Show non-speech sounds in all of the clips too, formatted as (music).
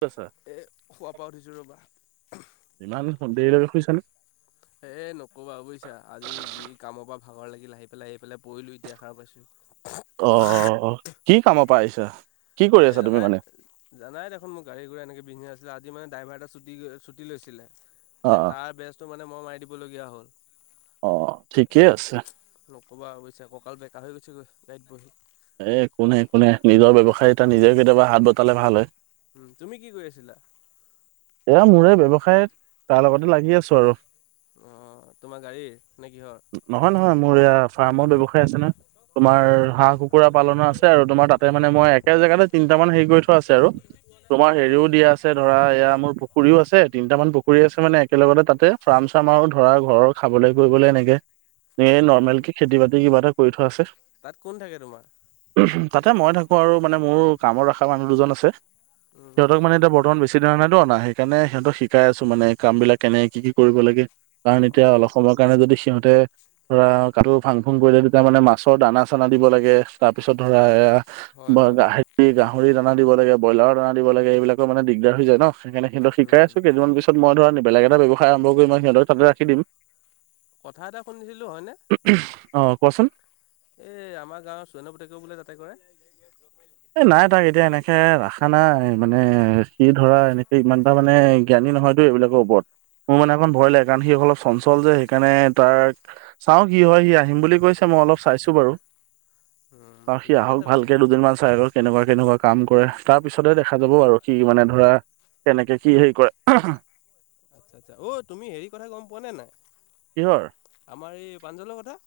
ক'ত আছা এ শুৱাৰ পৰা উঠিছোঁ ৰ'বা। ইমান দেৰিলৈকে শুইছানে? এ নকবা আও বুইছা আজি যি কামৰ পৰা ভাগৰ লাগিল আহি পেলাই আহি পেলাই পৰিলো এতিয়া সাৰ পাইছো। অহ, কি কামৰ পৰা আহিছা? কি কৰি এ আছা তুমি জানাই মানে জানাই দেখোন মোৰ গাড়ী ঘুৰা এনেকে পিন্ধি আছিলে আজি মানে ড্ৰাইভাৰ এটা ছুটি গৈ ছুটি লৈছিলে অ এই অ তাৰ ব্যস্ত মানে মই মাৰি দিবলগীয়া হ'ল। অ' ঠিকেই আছে। ক'বা অৱশ্যে ককাঁল বেকা হৈ গৈছে গৈ গাড়ীত বহি। এ একো নাই একো নাই নিজৰ ব্যৱসায় এটা নিজে কেতিয়াবা হাত বটালে ভাল হয়। উম তুমি কি কৰি আছিলা? এয়া মোৰে ব্যৱসায় তাৰ লগতে লাগি আছো আৰু। অ' তোমাৰ গাড়ীৰ নে কিহৰ? নহয় নহয় মোৰ এয়া ফাৰ্মৰ ব্যয়ৱসায় আছে ন তোমাৰ হাঁহ কুকুৰা পালন আছে আৰু তোমাৰ তাতে মানে মই একে জেগাতে তিনিটা মান হেৰি কৰি থোৱা আছে আৰু। তোমাৰ হেৰিও দিয়া আছে ধৰা এয়া মোৰ পুখুৰীও আছে তিনিটামান পুখুৰী আছে মানে একেলগতে তাতে ফাৰ্ম চাৰ্ম আৰু ধৰা ঘৰৰ খাবলৈ ফুৰিবলৈ এনেকে এ নৰ্মেল কে খেতি বাতি কিবা এটা কৰি থোৱা আছে। তাত কোন থাকে তোমাৰ? তাতে মই থাকোঁ আৰু মানে মোৰ কামত ৰখা মানুহ দুজন আছে অঁ সিহঁতক মানে এতিয়া বৰ্তমান বেছি সেই ধৰণেতো অনা সেইকাৰণে সিহঁতক শিকাই আছো মানে কাম বিলাক কেনে কি কি কৰিব লাগে। কাৰণ এতিয়া অলপ সময়ৰ কাৰণে যদি সিহঁতে ধৰা কাটো ফাং ফুং কৰিলে তেতিয়া মানে মাছৰ দানা চানা দিব লাগে তাৰপিছত ধৰা এয়া হয় হয় হয়। হেৰি গাহৰি দানা দিব লাগে ব্ৰইলাৰৰ দানা দিব লাগে এইবিলাকৰ মানে দিগদাৰ হৈ যায় ন সেইকাৰণে সিহঁতক শিকাই আছো কেইটামান পিছত মই ধৰা বেলেগ এটা ব্যৱসায় আৰম্ভ মই সিহঁত তাতে ৰাখি দিম। কথা এটা শুনিছিলোঁ হয়নে? কোৱা চোন। এই আমাৰ গাঁৱৰ চোৱনৰ পুতেক বোলে তাতে কৰে? এ নাই তাক এতিয়া এনেকে ৰাখা নাই মানে সি ধৰা এনেকে ইমানটা মানে জ্ঞানী নহয়তো এইবিলাকৰ ওপৰত। মোৰ মানে অলপমান ভয় লাগে কাৰণ সি অলপ চঞ্চল যে সেইকাৰণে তাৰ চাও কি হয় সি আহিম বুলি কৈছে ম মই অলপ চাইছো বাৰু উম সি ঠিকে আহক আছে বাৰু। ভালকে দুদিনমান চাই কেনেকুৱা কেনেকুৱা কাম কৰে তাৰ পিছতেহে দেখা যাব আৰু কি মানে ধৰা কেনেকে কি হেৰি কৰে অ' তুমি হেৰি কথা গম পোৱা নে নাই? কিহৰ আমাৰ এই প্ৰাঞ্জলৰ কথা।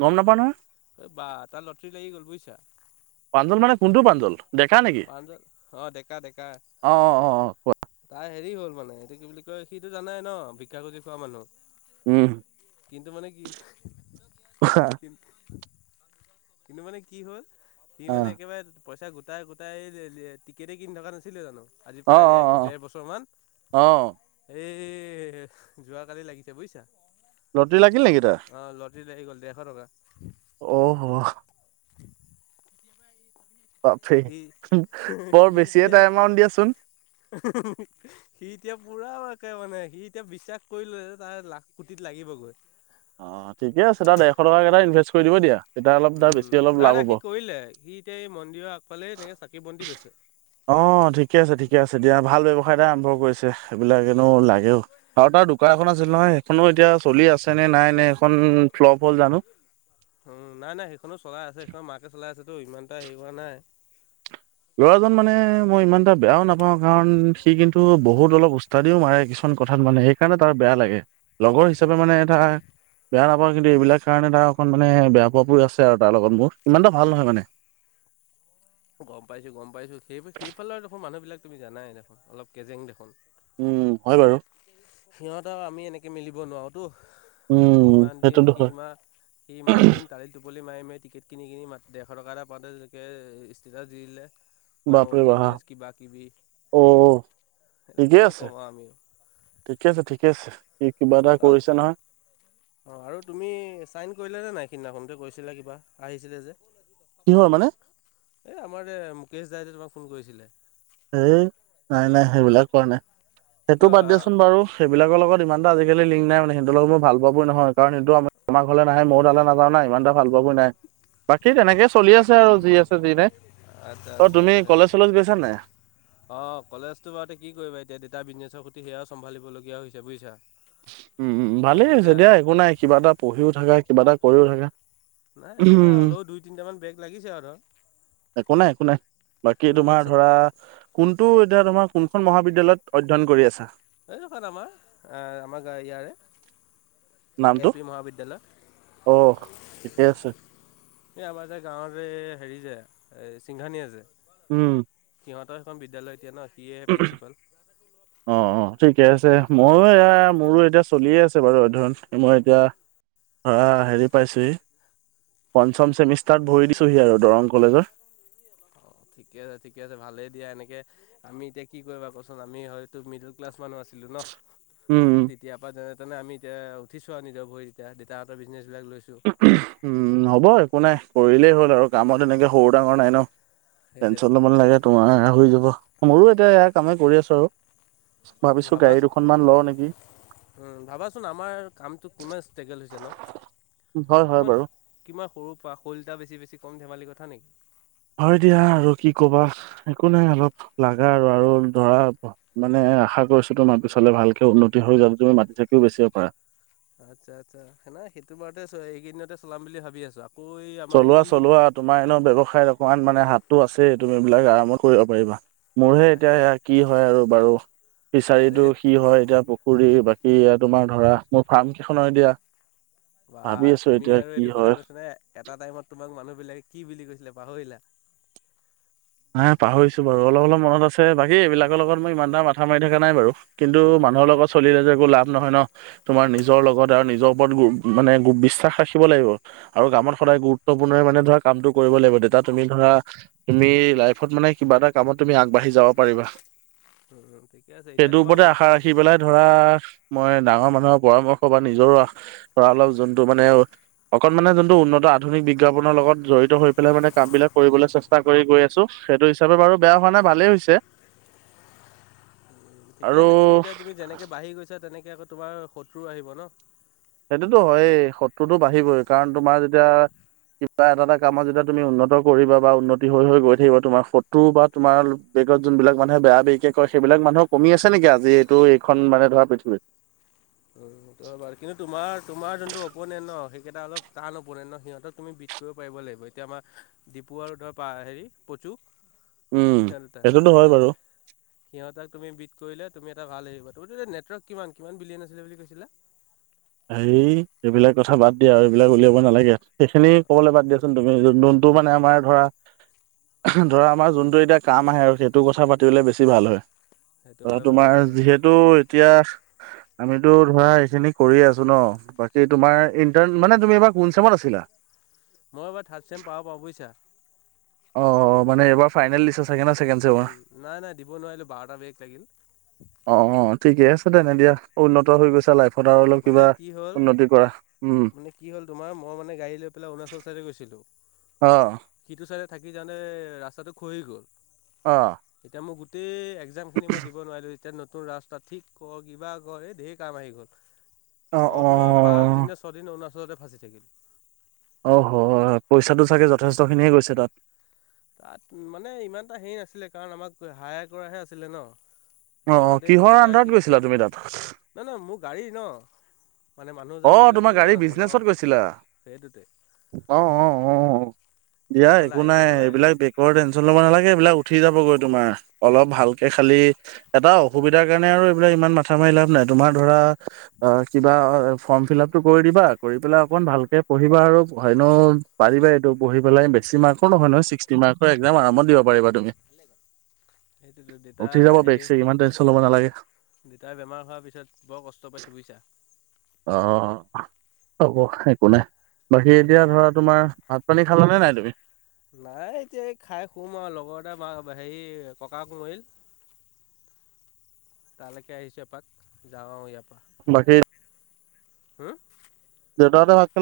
গম নাপাও নহয় এই বা তাৰ লটাৰী লাগি গ'ল বুজিছা পাঞ্জল মানে কোনটো পাঞ্জল? পাঞ্জন অ'ডেকা ডেকা অ অ অ অ কোৱা তাই হেৰি হ'ল মানে এইটো কি বুলি কয় সিটো জানাই ন ভিক্ষাু খুজি খোৱা মানুহ। উম কিন্তু মানে কি কিন্তু কিন্তু মানে কি হ'ল সি অ মানে অ একেবাৰে পইচা গোটাই, গোটাই টিকেটেই কিনি থকা নাছিলে জানোঁ? আজি অ প্ৰায় এক দেৰ বছৰ মান অ অ এই এ, যোৱাকালি লাগিছে বুজিছা। লটৰী লাগিল নেকি তাৰ? অ' লাগি লটাৰী গ'ল দেৰশ টকা। অহ'। অ', বাপৰে সি বৰ সি এতিয়া বেছিয়েটা এমাউট দিয়াচোন। সি এতিয়া পুৰা তে মানে, সি এতিয়া বিশ্বাস কৰিলোঁ যে তাৰ লাখ পুটিত লাগিবগৈ। অ', ঠিকে আছে তাৰ ডেৰশ টক কেইটা ইনভেষ্ট কৰি দিব দিয়া। তেতিয়া অলপ তাৰ উম, বেছি অলপ নাই, লাভ নাই হ'ব। সি কৰিলে সি এতিয়া এই মন্দিৰৰ আগফালে এনেকে চাকি বন্তি বেচে। অ', ঠিকে আছে, ঠিকে আছে দিয়া ভাল ব্য আৰম্ভ কৰিছে, এইবিলাকেনো লাগেও আৰু তাৰ আৰু দোকান এখন আছিল নহয়, সেইখনো এতিয়া চলি আছে। নে নাই নে, এখন ফ্লপ হ'ল জানোঁ। উম, নাই, নাই সেইখনো চলাই আছে, সেইখন মাকে চলাই আছেতো ইমান এটা হেৰি কৰা নাই। ল'ৰাজন মানে মই ইমান এটা বেয়াও নাপাওঁ, কাৰণ সি কিন্তু বহুত অলপ উচতাদিও মাৰে। কিছুমান কথাত মানে সেইকাৰণে তাৰ বেয়া লাগে, লগৰ হিচাপে মানে এটা। বেয়া নাপাওঁ কিন্তু এইবিলাক কাৰণে তাৰ অকণ মানে বেয়া পোৱাবোৰ আছে আৰু তাৰ লগত, মোৰ ইমান এটা ভাল নহয় মানে। (inaudible) গম পাইছোঁ, গম পাইছোঁ সেই সেইফালৰ দেখোন মানুহবিলাক তুমি জানাই দেখোন অলপ কেজেং দেখোন। উম, হয় বাৰু। সিহঁত আৰু আমি এনেকে মিলিব নোৱাৰোতো। উম, সিমান দিন সেইটোতো সি, হয়, সি ইমান দিন তালি টোপলি মাৰি মেলি। টিকেট কিনি, কিনি মানে ডেৰশ টকা এটা পাওঁতে তেনেকে ষ্টেটাছ দি দিলে। মাই বাপৰে অন বাহ! বিজনেচ, কিবা, কিবি অ' এ ঠিকে কিনো আছে, কম আমিও। ঠিকে আছে, ঠিকে আছে কি কিবা এটা কৰিছে নহয়। অ', আৰু তুমি চাইন কৰিলা নে নাই, সিদিনাখনোতে কৈছিলা কিবা আহিছিলে যে? কিহৰ মানে? এ, আমাৰ এ মুকেশ দাইদে তোমাক ফোন কৰিছিলে। এই নাই, নাই সেইবিলাক কৰা নাই সেইটো কিয় বাদ দিয়াচোন বাৰু সেইবিলাকৰ লগত। ইমানটা আজিকালি লিং নাই মানে, সেইটো লগত মই ভাল পোৱা পুই নহয়, কাৰণ সেইটো আমাৰ ঘৰ নে মইও তালৈ নাযাওঁ না ইমান এ ভাল পোৱা। হ'ব নাই। বাকী তেনেকে চলি আছে আৰু যি আছে যি নাই, আচ্ছা অ', তুমি কলেজ চলেজ গৈছা নে নাই। অ', কলেজতো বাৰুতে কি কৰিবা এতিয়া দেউতাৰ বিজনেছৰ প্ৰতি সেয়াও চম্ভালিবলগীয়া হৈছে বুজিচা। উম, ভালেই হৈছে দিয়া একো নাই, কিবা এটা পঢ়িও থাকা কিবা এটা কৰিও থাকা। নাই একো নাই উম হ'লেও, দুই তিনিটামান বেক লাগিছে আৰু ধৰ। একো নাই, একো নাই বাকী সিদিনাখন তোমাৰ ধৰা। কোনটো এতিয়া তোমাৰ কোনখন মহাবিদ্যালয়ত অধ্যয়ন কৰি আছা? এই খনে আমাৰ, আমাৰ গা ইয়াৰে। নামটো এল পি মহাবিদ্যালয় আহ, ঠিকে আছে। এই আমাৰ যে গাঁৱতে হেৰি যে এ চিংঘানিআ যে। উম, সিহঁতৰ এখন বিদ্যালয় এতিয়া ন, সিয়ে প্ৰিন্সিপাল। অ অ ঠিকে আছে, মই এয়া মোৰো এতিয়া চলিয়ে আছে বাৰু অধ্যয়ন মই এতিয়া। অ', হেৰি পাইছেহি। পঞ্চম চেমিষ্টাৰত ভৰি দিছোঁহি আৰু দৰং কলেজৰ। অ', ঠিকে আছে, ঠিকে আছে ভালেই দিয়া এনেকে আমি এতিয়া কি কৰিবাচোন আমি হয়তো মিডিল ক্লাছ। মানুহ আছিলে ন, উম তেতিয়াৰ পৰা যে আমি এতিয়া উঠিছোঁ আৰু নিজৰ ভৰি এতিয়া দেউতাই এটা বিজনেছ। উম, হ'ব একো নাই কৰিলেই হ'ল আৰু কামত এনেকে সৰু ডাঙৰ নাই ন। টেনশচন সেইটোৱেতো অলমান লাগে তোমাৰ হৈ যাব। মোৰো এতিয়া ইাৰ কামেই কৰি আছো আৰু। ভাবিছো গাড়ী দুখনমান লও নেকি। উ, ভাবাচোন আমাৰ কামটো কিমান ষ্ট্ৰেগেল হৈছে ন। হয় হয় কিমান, বাৰু কিমান সৰু পৰা শ'লটা বেছি, বেছি কম ধেমালি কথা নেকি। হয়, দিয়া আৰু কি কবা একো নাই, অলপ লা, আৰু আৰু ধৰা মানে আশা কৰিছো তো মাৰ পিছাললে ভালকে উন্নতি হৈ যাব। তুমি মাটি, চাকিও বেছিব পা আচ্ছা, আচ্ছা সে, ননা সেইটো বাৰতে এইকেইদিনতে চলাম বুলি ভাবি আছো। চলোৱা, চলোৱা তোমাৰ এনে ব্যৱসায়ত অকমান মানে হাত টো, আছে তুমি এইবিলাক আৰামত কৰিব পাৰিবা। মোৰহে এতিয়া তাকে সয়া, কি হয় আৰু, বাৰু আৰে ফিচাৰীটো কি হয়, এতিয়া পুখুৰী ব কি তোমাৰ ধৰা মোৰ ফাৰ্ম কেইখন আৰু এতিয়া বা ভাবি আছো, তুমি এতিয়া আৰু কি এইটো কথা হয়। কৈছা নে এটা টাইমত তোমাক মানুহ বিলাকে কি বুলি কৈছিলে পাহৰিলা। নাই পাহৰিছো বাৰু অলপ, অলপ মন আছে। বাকী এইবিলাকৰ লগত মই ইমানটা মাথা মাৰি থকা নাই বাৰু। কিন্তু উম মানুহৰ লগত এক- চলিলে যে, একো লাভ নহয় ন, তোমাৰ নিজৰ লগত আৰু নিজৰ ওপৰত মানে বিশ্বাস ৰাখিব লাগিব আৰু কামত সদায় গুৰুত্বপূৰ্ণ মানে ধৰা কামটো কৰিব লাগিব তে তুমি ধৰা তুমি লাইফত মানে কিবা এটা কামত তুমি আগবাঢ়ি যাব পাৰিবা। উম ঠিকে আছে এতিয়া সেইটোৰ তোমাৰ ওপৰতে বৰ্ত আশা ৰাখি পেলাই ধৰা মই ডাঙৰ মানুহৰ পৰামৰ্শ বা নিজৰো পৰা অলপ যোনটো মানে অকন মানে যোনটো উন্নত আধুনিক বিজ্ঞাপনৰ লগত জড়িত হৈ পেলাই মানে কাম বিলাক কৰিবলৈ চেষ্টা কৰি গৈ আছো। সেইটো হিচাপে বাৰু বেয়া হোৱা নাই, ভালেই হৈছে। ঠিকে আৰু আছে, কিন্তু এতিয়া তুমি যেনেকে বাঢ়ি গৈছা, তেনেকে আকৌ তোমাৰ শত্ৰু আহিব ন। সেইটোতো হয়েই, শত্ৰুতো বাঢ়িবই কাৰণ তোমাৰ যেতিয়া কিবা এটা, এটা কামত যেতিয়া তুমি উন্নত কৰিবা বা উন্নতি হৈ, হৈ, গৈ, থাকিবা তোমাৰ ফটো বা তোমাৰ ত, যোনবিলাক মানুহে বেয়া বেয়িকে কয়, সেইবিলাক মানুহ কমি আছে নেকি আজি এইটো এইখন মানে ধৰা পৃথিবীত উম। ৰ, কিন্তু তোমাৰ, তোমাৰ যোনটো অপোনেণ্ট ন, সেইকেইটা অলপ টান অপোনেণ্ট ন, সিহঁতক তুমি বিট কৰিব পাৰিব লাগিব। লাগ এতিয়া আমাৰ ডিপু আৰু ধৰা হেৰি প্ৰচুৰ উম সহ তাক সেইটোতো হয় সহ, বাৰু সিহঁতাক তুমি বিট কৰিলে। তুমি এটা ভাল আহিবা, তুমাৰ নেটৱৰ্ক কিমান, কিমান বিলিয়ন আছিল বুলি কৈছিলা। হ, এইবিলাক কথা বাদ দিয়া আৰু এইবিলাক উলিয়াব নালাগে, সেইখিনি ক'বলৈ বাদ, দিয়াচোন তুমি যোন টো, মানে আমাৰ ধৰা ধৰা আমাৰ যোনটো এতিয়া কাম আহে আৰু সেইটো কথা পাতিবলে বেছি ভাল হয়। সেইটো ধৰা হয় বাৰু তোমাৰ সেইটো হয় বাৰু যিহেতু এতিয়া আমিতো ধৰা এইখিনিক কৰিয়ে আছোঁ ন, বাকী তোমাৰ ইণ্টাৰ্ণ মানে তুমি এইবাৰ কোন চেমত আছিলা। মই এবাৰ থাৰ্ড ছেম পা, পাও, বুজিছা। অ, মানে এইবাৰ ফাইনেল লিষ্ট আ ছেকেন্ড ছেমৰ উম, নাই নাই দিব নোৱাৰিলোঁ বাৰটা বেগ লাগিল অ', অ', ঠিকে আছে। তেনে দিয়া উন্নত হৈ গৈছা, লাইফত আৰু অলপ মানে কিবা কি হ'ল উন্নতি কৰা। উম মানে কি হ'ল তোমাৰ মই মানে গাড়ী লৈ পেলাই অৰুণাচল চাইডে গৈছিলো। আহ। ওচ থাকি কাৰণে ৰাস্তাটো খহি গল' অ এতিয়া মই গোটেই একজামখিনি মই দিব নোৱাৰিলোঁ। এতিয়া নতুন ৰাস্তা ঠিক কৰ, কিবা কৰ, এই ঢেৰ কাম আহি গ'ল। অ অ মইতো আৰু পাঁচদিন নে, ছদিন অৰুণাচলতে ফাঁচি থাকিলোঁ। অ, হয়, পইচাটো চাগে যথেষ্টখিনিহে গৈছে তাত। তাত মানে ইমান এটা হেৰি নাছিলে কাৰণ আমাক হায়াৰ কৰাহে আছিলে ন। অ অ সিহঁতে কিহৰ পইচা আন্ধাৰত সিহঁতে গৈছিলা তুমি তাত নহ, নহ, মোৰ গাড়ী ন। মানে মানুহ যাম বুলি আহ, কৈছিলে তোমাৰ ন গাড়ী অৰুণাচল অ। বিজনেচত গৈছিলা সেইটোতে আহ, অ, আহ। দিয়া এতিয়া এইফালে একো নাই, আহিবও নোৱাৰিলোঁ এইবিলাক বেকাৰ টেনচন ল'ব নালাগে। এইবিলাক উ উঠি যাবগৈ তোমাৰ অলপ ভালকে খালি এটা অসুবিধাৰ কাৰণে আৰু এইবিলাক ইমান মাথা মাৰি লাভ নাই। তোমাৰ ধৰা আ কিবা ফৰ্ম ফিল আপটো কৰি দিবা, কৰি পেলাই অকন ভালকে পঢ়িবা আৰু হেনৌ পাৰিবা এইটো পঢ়ি পেলাই বে বেছি মাৰ্কৰ নহয় নহয় ছিকষ্টি মাৰ্কৰ একজাম আৰামত দিব পাৰিবা তুমি। সেইটোতে দেউতা উঠি যাব বেক হেৰি ছেক ইমান টেনশ্যন ল'ব নালাগে দেউতাৰ বেমাৰ হোৱাৰ পিছত বৰ কষ্ট পাইছো বুইছা। অ হ'ব একো নাই। বাকী আগতে এতিয়া ধৰা তোমাৰ, ভাত-পানী খালানে নাই তুমি? নাই এতিয়া এই খাই শুম আও লগৰ এটা বা হেৰি ককাক মৰিল তালেকে আহিছো এপাক, যাওঁ আৰু ইয়াৰ পৰা। বাকী হু? দেউতাহঁত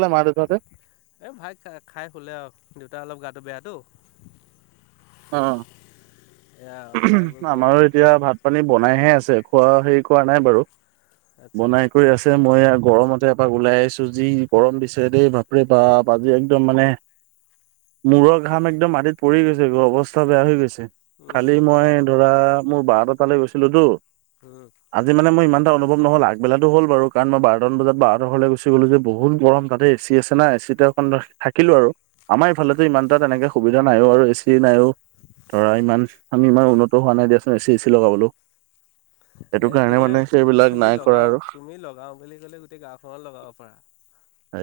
এই ভাত খাই শুলে আৰু দেউতা অলপ গাটো বেয়াটো। অ, এয়া খাই বৈ গ'ল আমাৰো এতিয়া ভাত-পানী বনাইহে আ ছে খোৱা হেৰি কৰা নাই বাৰু আচ্ছা আচ্ছা বনাই আচ্ছা কৰি আছে মই এইয়া গৰমত তে এপাক ওলাই আহিছো, যি গৰম দিছে দেই বাপৰে বাপ আজি একদম মানে মূৰৰ ঘাম একদম মাটিত পৰি গৈছে ছে অৱস্থা বেয়া হৈ গৈছে উম কালি মই নক'বা ধৰা নক'বা মোৰ বাহতৰ তালে গৈছিলো তো উম আজি মানে মই ইমান অনুভৱ নহ'ল আগবেলাটো হ'ল বাৰু কাৰণ মই বাৰটা মান বজাত বাহতৰ ঘৰলে গুচি গলো যে বহুত গৰম তাতে এ চি আছে না এ চি চিতে অকন থাকিলো আৰু আমাৰ এইফালে যে ইমান এটা তেনেকে সুবিধা নাইও আৰু এ চি নাইও ধৰা ইমান আমি ইমান উন্নত হোৱা নাই দিয়াচোন এ চি চে চি লগাবলৈও। এ সেইটো কাৰণে তুমি মানে (unintelligible) তুমি কৰা লগাও আৰু তুমি লগাও বুলি ক'লে গোটেই গাঁওখনত লগাব পাৰা।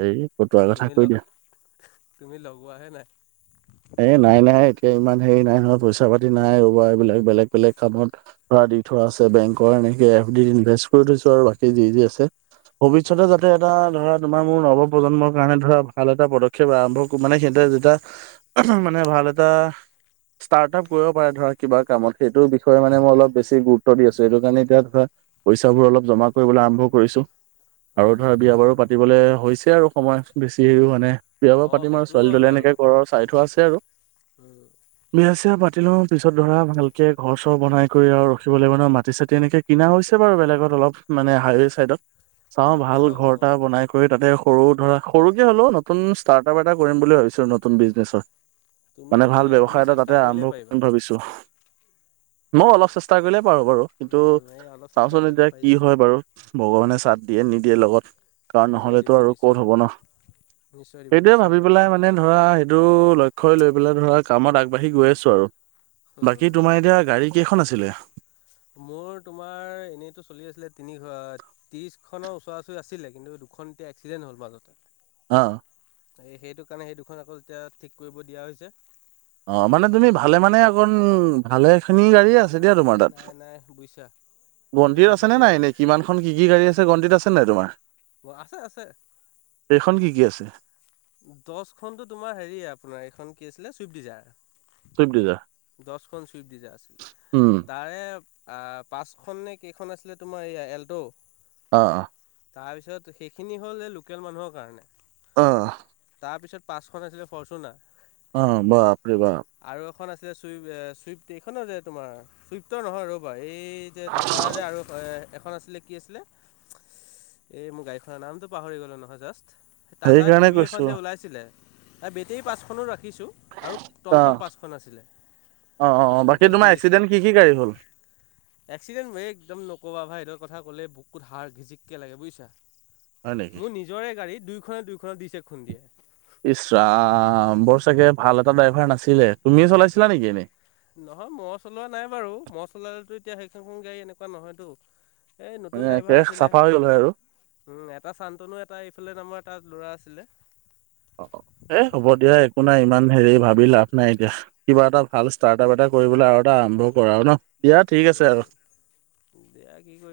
এই ফতোৱা কথা তুমি ল কৈ দিয়া তুমি লগোৱাহে নাই এই নাই নাই ইমান হেৰি নাই নহয় পইচা পাতি নাই তোমাৰ এইবিলাক বেলেগ বেলেগ কামত ধৰা দি থোৱা আছে বেংকৰ এনে এ ফ ডিত ইনভেষ্ট কৰি থৈছো আৰু বাকী যি যি আছে ভৱিষ্যতে উম যাতে এটা ধৰা তোমাৰ মোৰ নৱ প্ৰজন্মৰ কাৰণে ধৰা ভাল এটা পদক্ষেপ আৰম্ভ মানে সিহঁতে যেতিয়া মানে ভাল ভাল এটা (inaudible) ষ্টাৰ্ট আপ কৰিব পাৰে ধৰা কিবা কামত। সেইটো বিষয়ে মানে মই অলপ বেছি গুৰুত্ব দি আছো সেইটো কাৰণে এতিয়া ধৰা পইচাবোৰ অলপ জমা কৰিবলৈ আৰম্ভ কৰিছো আৰু উম ধৰা সেইটো বিয়া হয় বাৰু পাতিবলে হৈছে আৰু সময় বেছি হেৰিও মানে বিয়া বাৰু অ পাতিম আৰু সেইটোও হয় ছোৱালী-টোৱালী বাৰু এনেকে ঘৰৰ চাই থোৱা আছে আৰু। উম বিয়া-চিয়া পাতি পাতি লওঁ পিছত ধৰা ভালকে ঘৰ-চৰ বনাই কৰি আৰু ৰখিব লাগিব নহ। মাটি-চাটি এনেকে কিনা হৈছে বাৰু বেলেগত। অলপ মানে হাই ৱে চাইডত চাওঁ তাকেই ভাল ভাবোঁ ঘৰ এটা মই বনাই কৰি তাতে সৰু ধৰা সৰুকে হ'লেও নতুন ষ্টাৰ্টআপ এটা কৰিম বুলি ভাবিছো নতুন বিজনেচত। মানে তুমিতো কি ভাল আৰু তুমি ব্যৱসায় এটা চেষ্টা তাতে আৰম্ভ কৰিলেই পাৰিবা কৰিম ভাবিছো। মইয়ো অলপ চেষ্টা কৰিলে পাৰো বাৰু কিন্তু উম এই অলপ চেষ্টা চাওঁচোন কৰিলে এতিয়া পাৰি কি যাবা হয় বাৰু ভগৱানে চাঠ দিয়ে নিদিয়ে লগত। কৰণ দিব নহ'লেতো দিব আৰু ক'ত নিশ্চয় হ'ব দিব ন? নিশ্চয় দিব সেইটোয়ে নিশ্চয় ভাবি দিব পেলাই মানে ধৰা সেইটো ল লক্ষ্য লৈ পেলাই ধৰা কামত আগবাঢ়ি গৈ আছো আৰু। বাকী উম তোমাৰ এতিয়া গাড়ী কেইখন আছিলে? মোৰ তোমাৰ এনেইতটো চলি আছিলে তিনি ত্ৰিশ খনৰ ওচৰা ওচৰি আছিলে কিন্তু দুখন এতিয়া এক্সিডেণ্ট হ'ল মাজতে। অ। সেইটো কাৰণে সেই দুখন আকৌ এতিয়া ঠিক কৰিব দিয়া হৈছে। অ মানে তুমি ভালে মানে অকণ ভালেখিনি গাড়ীয়ে আছে নাই দিয়া তোমাৰ নাই তাত। নাই নাই বুজিছা যোনটো গণ্টি আছেনে নাই ভাবিছিলো এনেই কিমানখন কি কি গাড়ী আছে গণ্টিত আছেনে নাই তোমাৰ? আছে আছে কেইখন কি কি আছে? দচখনতো তোমাৰ হেৰি আপোনাৰ এইখন কি আছিলে চুইফ্ট ডিজাৰ চুইফ্ট ডিজাৰ? দচখন চুইপ ডিজাৰ আছিল উম, তাৰে আহ পাঁচখন নে কেইখন আছিলে তোমাৰ এইয়া এল্ট' অ অ তাৰপিছত সেইখিনি হ'ল এই লোকেল মানুহৰ কাৰণে অ তাৰপিছত পাঁচখন আছিলে ফৰচুনা অ বাপাৰে বাপ এখন আছিলে চুই চুইফ্ট এইখনো যে তোমাৰ চুইফ্টৰ নহয় ৰ'বা এই যে তাতাৰ যে আৰু এখন আছিলে কি আছিল এই মোৰ গাড়ীখনৰ নামতো পাহৰি গলো জাস্ট ই সেইকাৰণে ভি এখন কৈছো। যে ওলাইছিলে এই বেটেৰী পাঁচখনো ৰাখি শিকিছো আৰু টমটম অ', পাঁচখন আছিলে অ', অ', অ বাকী তোমাৰ এক্সিডেণ্ট কি কি গাড়ী হ'ল এ্কচিডেণ্ট ম একদম নকবা ভাই কথা কলে বুকুত হাড় ঘিজচিকে লাগে বুজিছা হয় নেকি? মোৰ নিজৰে গাড়ী দুইনে দুই পিছে খুন্দিয়ে ইচৰাম বৰ চাগেভাল এটা ড্ৰাইভাৰ নাছিলে তুমিয়ে চলাইছিলা নেকি এনেই নহয় মই চলোৱা নাই বাৰু মই চলালেতো এতিয়া সেইখনখন গাড়ী এনেকুৱা নহয়তো এই নতুন মানে একে ড্ৰাইভাৰ আছিলে চাফা হৈ গ'ল হয় আৰু। এটা চান্তনু এটা এইফালে নামৰ এটা ল'ৰা আছিলে অ এ হ'ব দিয়া একো নাই ইমান হেৰি ভাবি লাভ নাই এতিয়া কিবা এটা ভাল ষ্টাৰ্টআপ এটা কৰিবলৈ আৰু এটা আৰম্ভ কৰা ন দিয়া ঠিক আছে আৰু দিয়া কি কৰি